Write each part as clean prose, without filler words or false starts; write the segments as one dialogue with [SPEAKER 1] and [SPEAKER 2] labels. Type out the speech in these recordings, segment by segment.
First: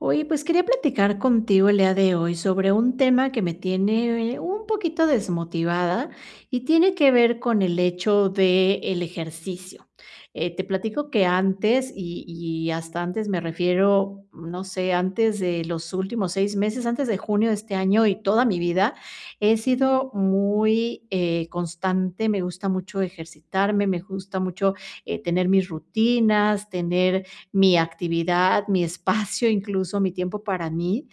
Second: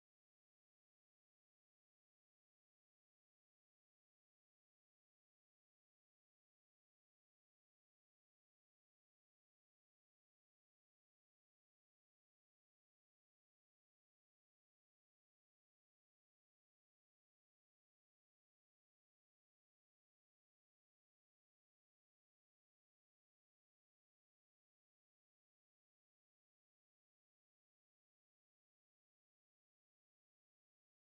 [SPEAKER 1] Oye, pues quería platicar contigo el día de hoy sobre un tema que me tiene un poquito desmotivada y tiene que ver con el hecho del ejercicio. Te platico que antes, y hasta antes me refiero, no sé, antes de los últimos 6 meses, antes de junio de este año y toda mi vida, he sido muy constante, me gusta mucho ejercitarme, me gusta mucho tener mis rutinas, tener mi actividad, mi espacio, incluso mi tiempo para mí,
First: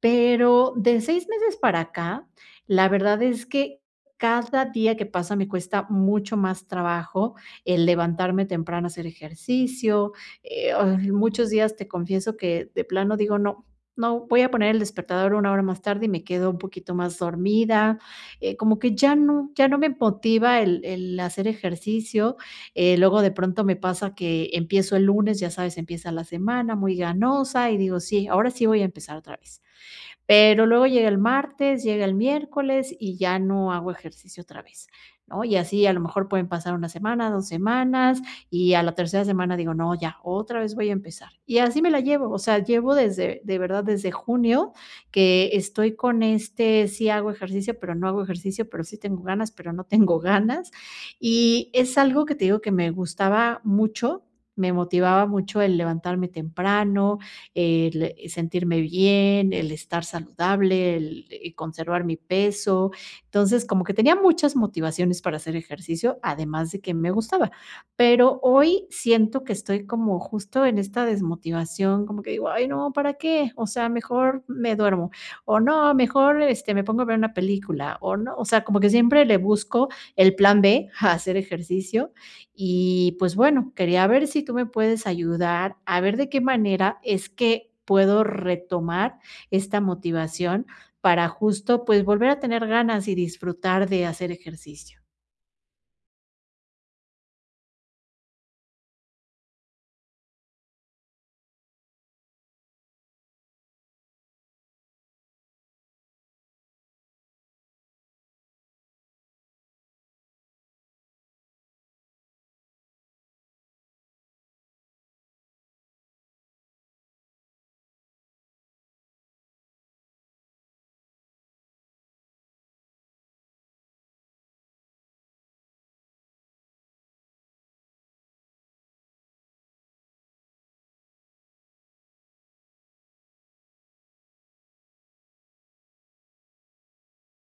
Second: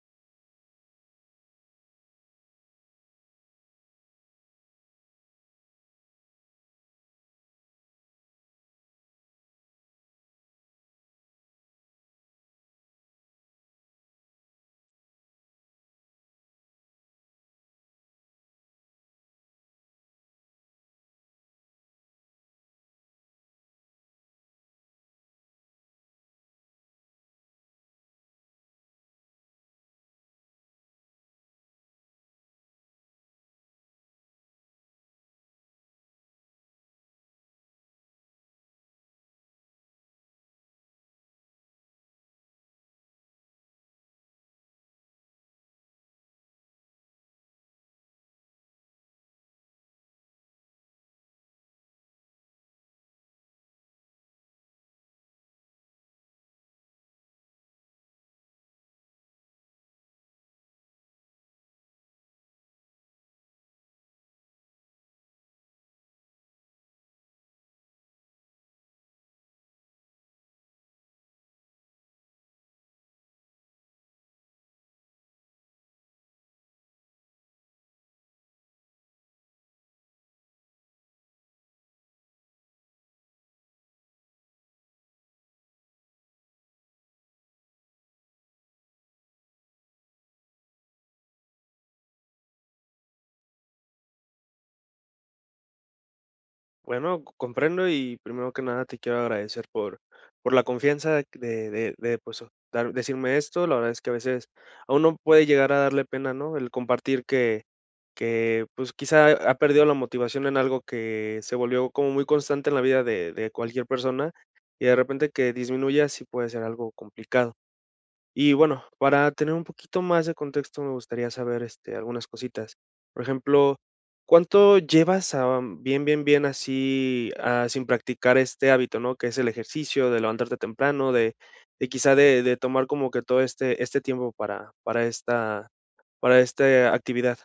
[SPEAKER 1] pero de 6 meses para acá, la verdad es que cada día que pasa me cuesta mucho más trabajo el levantarme temprano a hacer ejercicio, ay, muchos días te confieso que de plano digo: "No, no, voy a poner el despertador una hora más tarde", y me quedo un poquito más dormida, como que ya no me motiva el hacer ejercicio, luego de pronto me pasa que empiezo el lunes, ya sabes, empieza la semana muy ganosa y digo, sí, ahora sí voy a empezar otra vez. Pero luego llega el martes, llega el miércoles y ya no hago ejercicio otra vez, ¿no? Y así a lo mejor pueden pasar una semana, 2 semanas, y a la tercera semana digo: "No, ya, otra vez voy a empezar". Y así me la llevo, o sea, llevo desde de verdad, desde junio que estoy con este, sí hago ejercicio, pero no hago ejercicio, pero sí tengo ganas, pero no tengo ganas. Y es algo que te digo que me gustaba mucho, me motivaba mucho el levantarme temprano, el sentirme bien, el estar saludable, el conservar mi peso. Entonces, como que tenía muchas motivaciones para hacer ejercicio, además de que me gustaba. Pero hoy siento que estoy como justo en esta desmotivación, como que digo, ay, no, ¿para qué? O sea, mejor me duermo, o no, mejor este, me pongo a ver una película, o no, o sea, como que siempre le busco el plan B a hacer ejercicio y pues bueno, quería ver si tú me puedes ayudar a ver de qué manera es que puedo retomar esta motivación para justo pues volver a tener ganas y disfrutar de hacer ejercicio.
[SPEAKER 2] Bueno, comprendo y primero que nada te quiero agradecer por la confianza de decirme esto. La verdad es que a veces a uno puede llegar a darle pena, ¿no? El compartir que pues quizá ha perdido la motivación en algo que se volvió como muy constante en la vida de cualquier persona y de repente que disminuya sí puede ser algo complicado. Y bueno, para tener un poquito más de contexto, me gustaría saber, algunas cositas. Por ejemplo, ¿cuánto llevas, am, bien, bien, bien así, ah, sin practicar este hábito, ¿no? Que es el ejercicio, de levantarte temprano, de quizá de tomar como que todo este tiempo para esta para esta actividad.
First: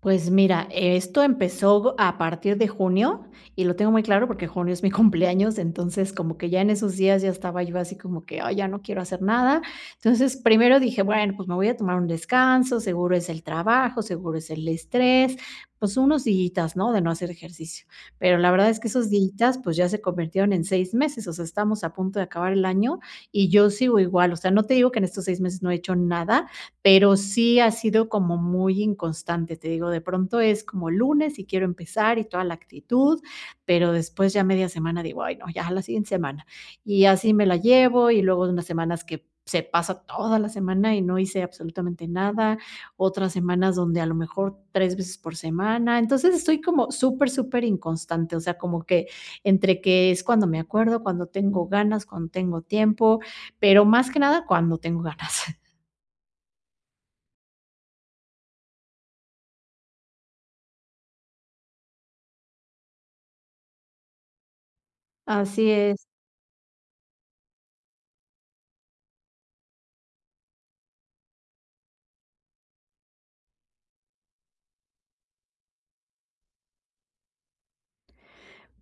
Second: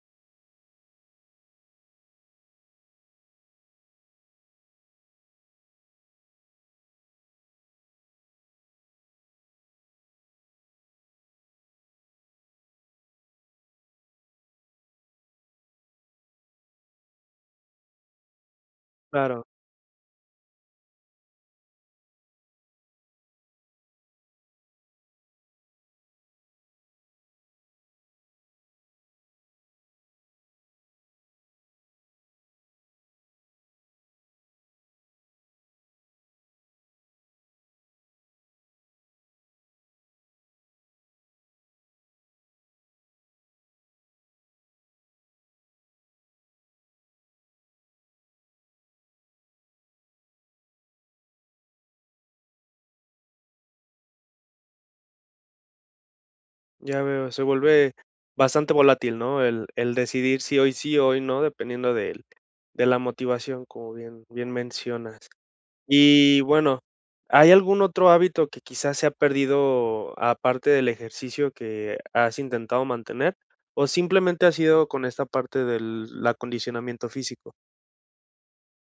[SPEAKER 1] Pues mira, esto empezó a partir de junio y lo tengo muy claro porque junio es mi cumpleaños, entonces como que ya en esos días ya estaba yo así como que, ay, ya no quiero hacer nada. Entonces primero dije, bueno, pues me voy a tomar un descanso, seguro es el trabajo, seguro es el estrés, pues unos días, ¿no? De no hacer ejercicio. Pero la verdad es que esos
[SPEAKER 2] Claro,
[SPEAKER 1] días pues ya se convirtieron en 6 meses, o sea, estamos a punto de acabar el año y yo sigo igual, o sea, no te digo que en estos 6 meses no he hecho nada, pero sí ha sido como muy inconstante, te digo, de pronto es como lunes y quiero empezar y toda la actitud, pero después ya media semana digo: "Ay, no, ya la siguiente semana". Y así me la llevo, y luego unas semanas que se pasa toda la semana y no hice absolutamente nada, otras semanas donde a lo mejor 3 veces por semana. Entonces, estoy como súper, súper inconstante, o sea, como que entre que es cuando me acuerdo, cuando tengo ganas, cuando tengo tiempo, pero más que nada cuando tengo ganas.
[SPEAKER 2] ya veo, se vuelve bastante volátil, ¿no? El decidir si hoy sí, hoy no, dependiendo del de la motivación, como bien mencionas.
[SPEAKER 1] Así es.
[SPEAKER 2] Y bueno, ¿hay algún otro hábito que quizás se ha perdido aparte del ejercicio que has intentado mantener? ¿O simplemente ha sido con esta parte del acondicionamiento físico?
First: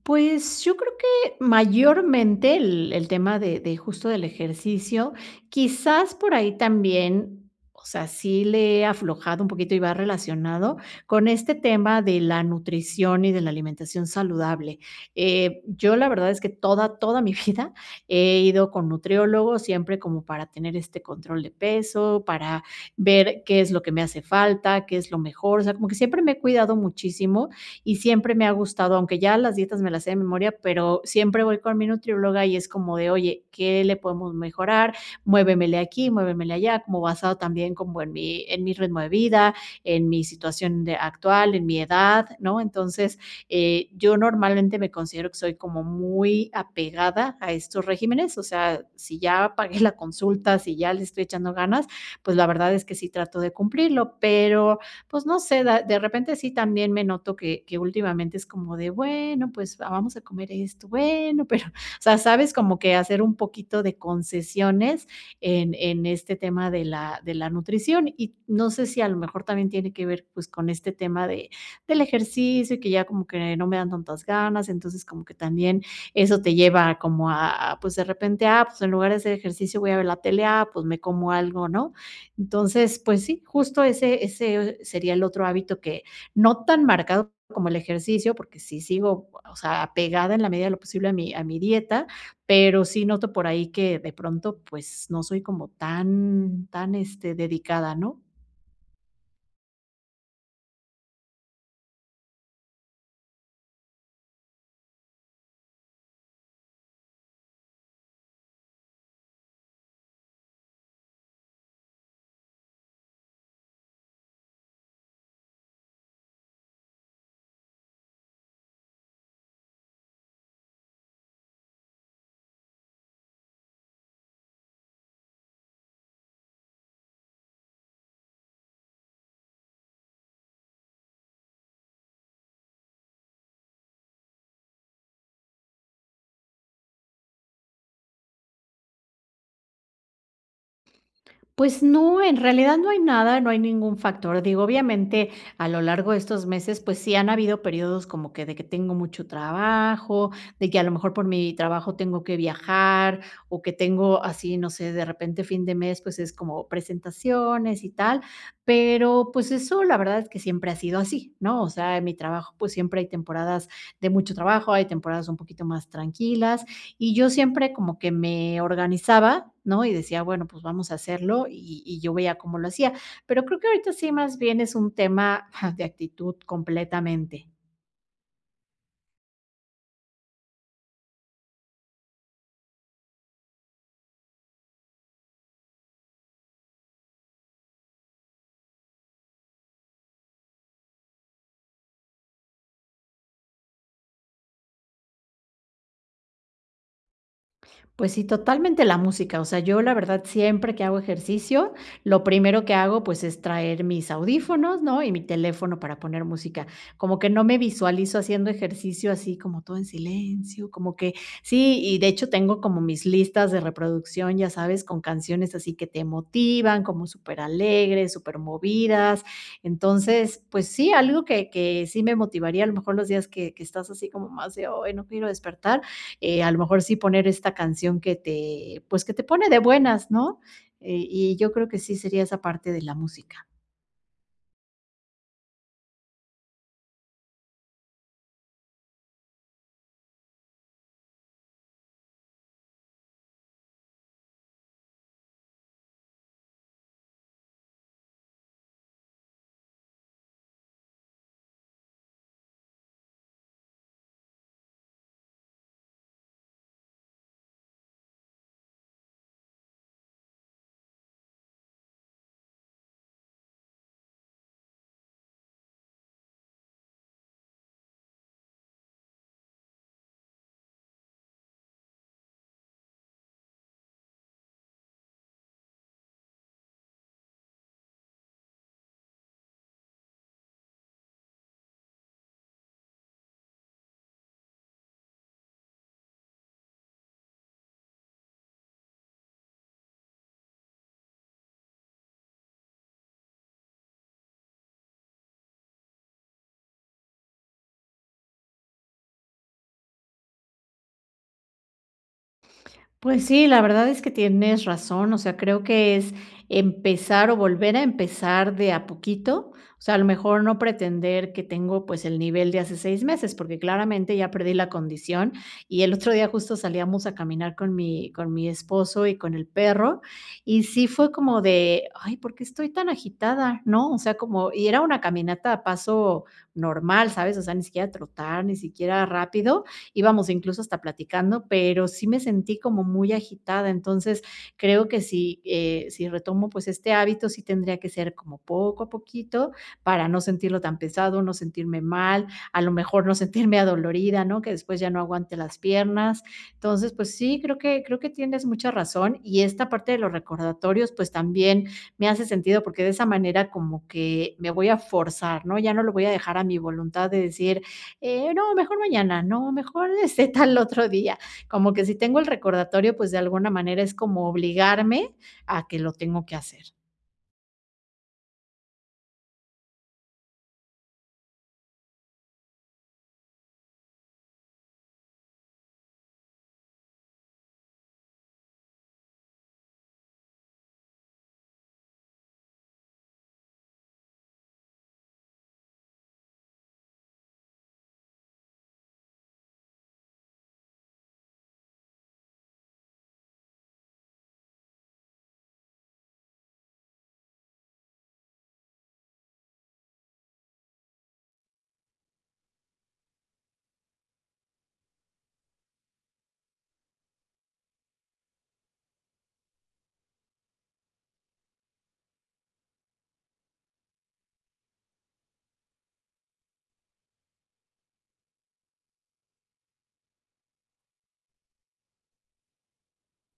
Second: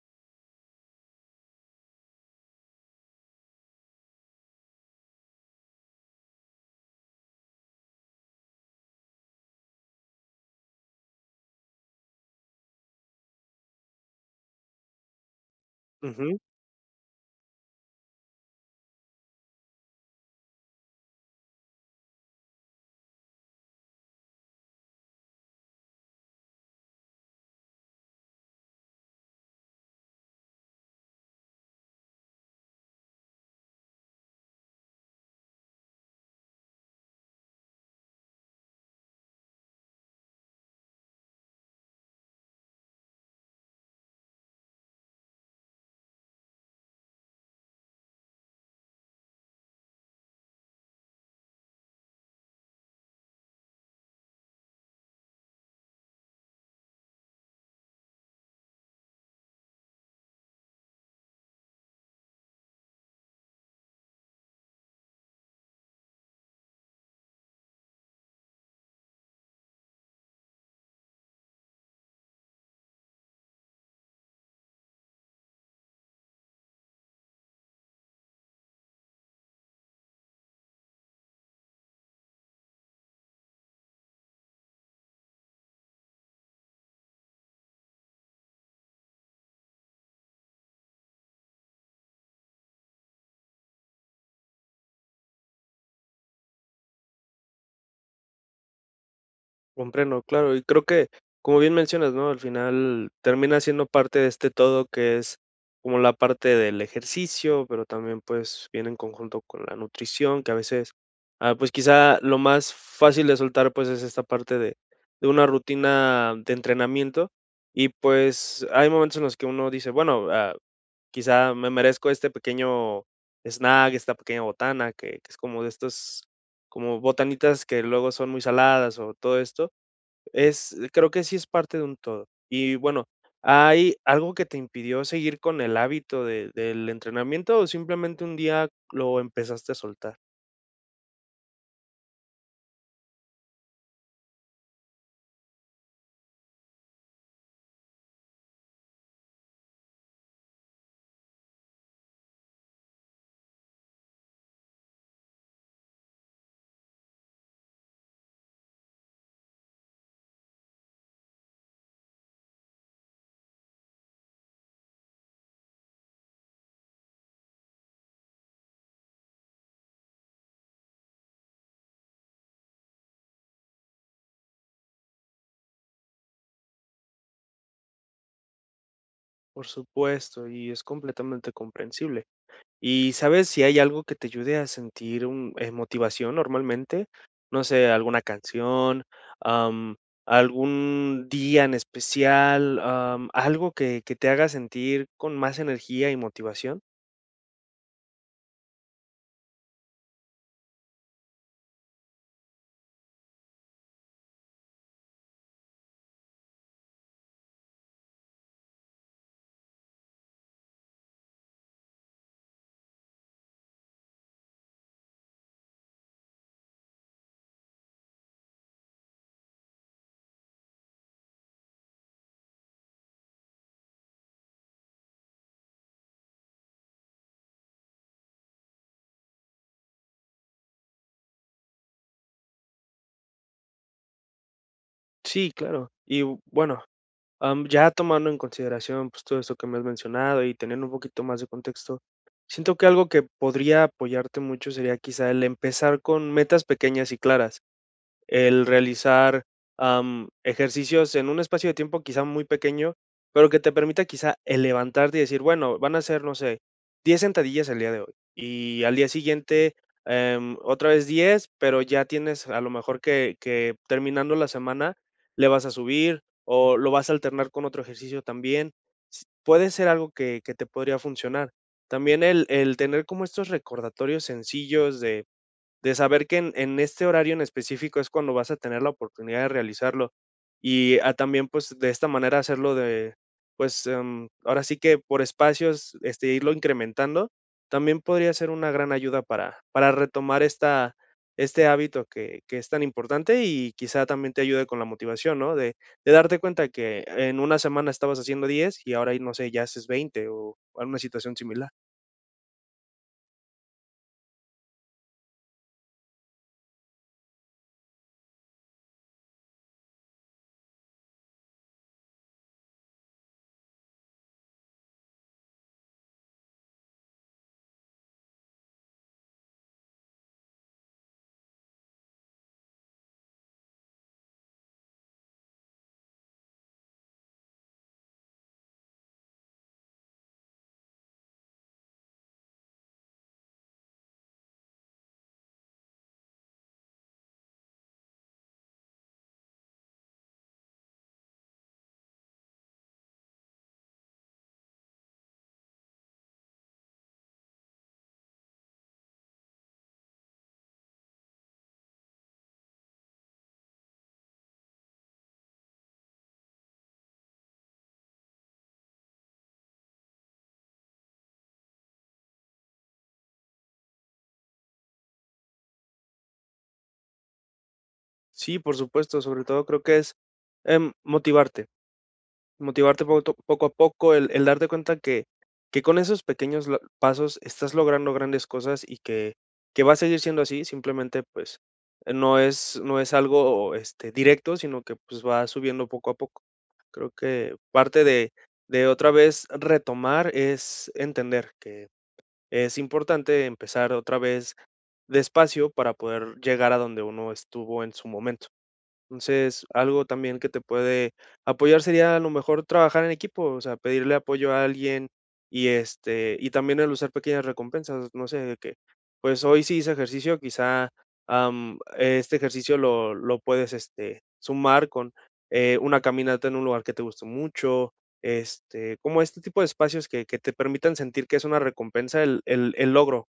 [SPEAKER 1] Pues, yo creo que mayormente el tema de justo del ejercicio, quizás por ahí también, o sea, sí le he aflojado un poquito y va relacionado con este tema de la nutrición y de la alimentación saludable. Yo la verdad es que toda, toda mi vida he ido con nutriólogos, siempre como para tener este control de peso, para ver qué es lo que me hace falta, qué es lo mejor, o sea, como que siempre me he cuidado muchísimo y siempre me ha gustado, aunque ya las dietas me las sé de memoria, pero siempre voy con mi nutrióloga y es como de, oye, ¿qué le podemos mejorar? Muévemele aquí, muévemele allá, como basado también como en mi, ritmo de vida, en mi situación actual, en mi edad, ¿no? Entonces, yo normalmente me considero que soy como muy apegada a estos regímenes, o sea, si ya pagué la consulta, si ya le estoy echando ganas, pues la verdad es que sí trato de cumplirlo, pero pues no sé, de repente sí también me noto que, últimamente es como de, bueno, pues ah, vamos a comer esto, bueno, pero, o sea, sabes, como que hacer un poquito de concesiones en, este tema de la, nutrición y no sé si a lo mejor también tiene que ver pues con este tema del ejercicio y que ya como que no me dan tantas ganas, entonces como que también eso te lleva como a, pues de repente, ah, pues en lugar de hacer ejercicio voy a ver la tele, ah, pues me como algo, ¿no? Entonces, pues sí, justo ese sería el otro hábito que no tan marcado como el ejercicio, porque sí sigo, o sea, apegada en la medida de lo posible a mi dieta, pero sí noto por ahí que de pronto, pues, no soy como tan este, dedicada, ¿no?
[SPEAKER 2] Comprendo, claro, y como bien mencionas, ¿no? Al final termina siendo parte de este todo que es como la parte del ejercicio, pero también pues viene en conjunto con la nutrición, que a veces, ah, pues quizá lo más fácil de soltar pues es esta parte de una rutina de entrenamiento y pues hay momentos en los que uno dice, bueno, ah, quizá me merezco este pequeño snack, esta pequeña botana, que es como de estos, como botanitas que luego son muy saladas o todo esto es creo que sí es parte de un todo. Y bueno, ¿hay algo que te impidió seguir con el hábito de del entrenamiento o simplemente un día lo empezaste a soltar?
[SPEAKER 1] Pues no, en realidad no hay nada, no hay ningún factor. Digo, obviamente, a lo largo de estos meses, pues sí han habido periodos como que de que tengo mucho trabajo, de que a lo mejor por mi trabajo tengo que viajar o que tengo así, no sé, de repente fin de mes, pues es como presentaciones y tal, pero pues eso la verdad es que siempre ha sido así, ¿no? O sea, en mi trabajo pues siempre hay temporadas de mucho trabajo, hay temporadas un poquito más tranquilas y yo siempre como que me organizaba, ¿no? Y decía, bueno, pues vamos a hacerlo y, yo veía cómo lo hacía. Pero creo que ahorita sí más bien es un tema de actitud completamente.
[SPEAKER 2] Por supuesto, y es completamente comprensible. ¿Y sabes si hay algo que te ayude a sentir un motivación normalmente? No sé, alguna canción, am, algún día en especial, algo que te haga sentir con más energía y motivación.
[SPEAKER 1] Pues sí, totalmente la música. O sea, yo la verdad siempre que hago ejercicio, lo primero que hago pues es traer mis audífonos, ¿no? Y mi teléfono para poner música. Como que no me visualizo haciendo ejercicio así como todo en silencio, como que sí, y de hecho tengo como mis listas de reproducción, ya sabes, con canciones así que te motivan, como súper alegres, súper movidas. Entonces, pues sí, algo que, sí me motivaría a lo mejor los días que, estás así como más de, hoy no quiero despertar, a lo mejor sí poner esta canción que te, pues que te pone de buenas, ¿no? Y yo creo que sí sería esa parte de la música.
[SPEAKER 2] Sí, claro. Y bueno, ya tomando en consideración, pues, todo esto que me has mencionado y teniendo un poquito más de contexto, siento que algo que podría apoyarte mucho sería quizá el empezar con metas pequeñas y claras el realizar, ejercicios en un espacio de tiempo quizá muy pequeño, pero que te permita quizá el levantarte y decir, bueno, van a ser, no sé, 10 sentadillas el día de hoy y al día siguiente, otra vez diez, pero ya tienes a lo mejor que terminando la semana le vas a subir o lo vas a alternar con otro ejercicio también. S puede ser algo que te podría funcionar. También el tener como estos recordatorios sencillos de saber que en este horario en específico es cuando vas a tener la oportunidad de realizarlo. Y ah, también, pues, de esta manera hacerlo de, pues, ahora sí que por espacios, irlo incrementando, también podría ser una gran ayuda para retomar esta, este hábito que es tan importante y quizá también te ayude con la motivación, ¿no? De darte cuenta que en una semana estabas haciendo 10 y ahora, no sé, ya haces 20 o alguna situación similar.
[SPEAKER 1] Pues sí, la verdad es que tienes razón, o sea, creo que es empezar o volver a empezar de a poquito, o sea, a lo mejor no pretender que tengo pues el nivel de hace 6 meses, porque claramente ya perdí la condición y el otro día justo salíamos a caminar con mi, esposo y con el perro y sí fue como de, ay, ¿por qué estoy tan agitada? ¿No? O sea, como, y era una caminata a paso normal, ¿sabes? O sea, ni siquiera trotar, ni siquiera rápido íbamos incluso hasta platicando, pero sí me sentí como muy agitada. Entonces, creo que si retomo pues este hábito, sí tendría que ser como poco a poquito para no sentirlo tan pesado, no sentirme mal, a lo mejor no sentirme adolorida, ¿no? Que después ya no aguante las piernas. Entonces, pues sí, creo creo que tienes mucha razón y esta parte de los recordatorios pues también me hace sentido porque de esa manera como que me voy a forzar, ¿no? Ya no lo voy a dejar a mi voluntad de decir, no, mejor mañana, no, mejor este tal otro día. Como que si tengo el recordatorio, pues de alguna manera es como obligarme a que lo tengo que hacer.
[SPEAKER 2] Sí, por supuesto, sobre todo creo que es motivarte. Motivarte poco a poco, el darte cuenta que con esos pequeños lo pasos estás logrando grandes cosas y que va a seguir siendo así, simplemente, pues, no es algo, este, directo, sino que, pues, va subiendo poco a poco. Creo que parte de otra vez retomar es entender que es importante empezar otra vez despacio para poder llegar a donde uno estuvo en su momento. Entonces, algo también que te puede apoyar sería a lo mejor trabajar en equipo, o sea, pedirle apoyo a alguien y este, y también el usar pequeñas recompensas, no sé, de que pues hoy sí hice ejercicio, quizá este ejercicio lo puedes este, sumar con una caminata en un lugar que te gustó mucho, este, como este tipo de espacios que te permitan sentir que es una recompensa el logro.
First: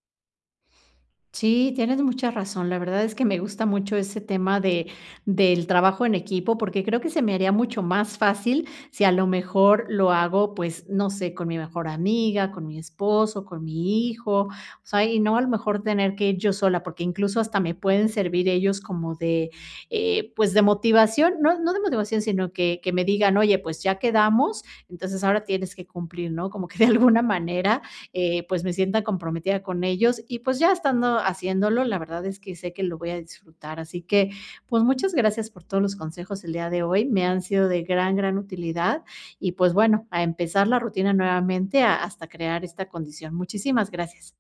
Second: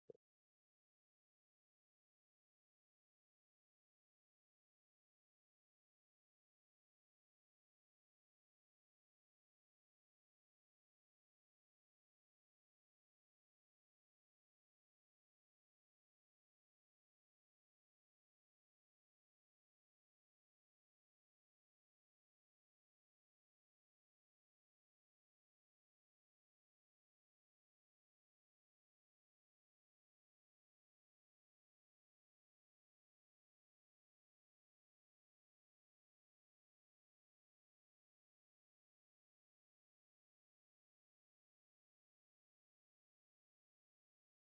[SPEAKER 1] Sí, tienes mucha razón. La verdad es que me gusta mucho ese tema de, del trabajo en equipo, porque creo que se me haría mucho más fácil si a lo mejor lo hago, pues, no sé, con mi mejor amiga, con mi esposo, con mi hijo, o sea, y no a lo mejor tener que ir yo sola, porque incluso hasta me pueden servir ellos como de, pues, de motivación, no, no de motivación, sino que, me digan, oye, pues ya quedamos, entonces ahora tienes que cumplir, ¿no? Como que de alguna manera pues me sienta comprometida con ellos y pues ya estando haciéndolo, la verdad es que sé que lo voy a disfrutar. Así que pues muchas gracias por todos los consejos el día de hoy, me han sido de gran, gran utilidad y pues bueno, a empezar la rutina nuevamente hasta crear esta condición. Muchísimas gracias.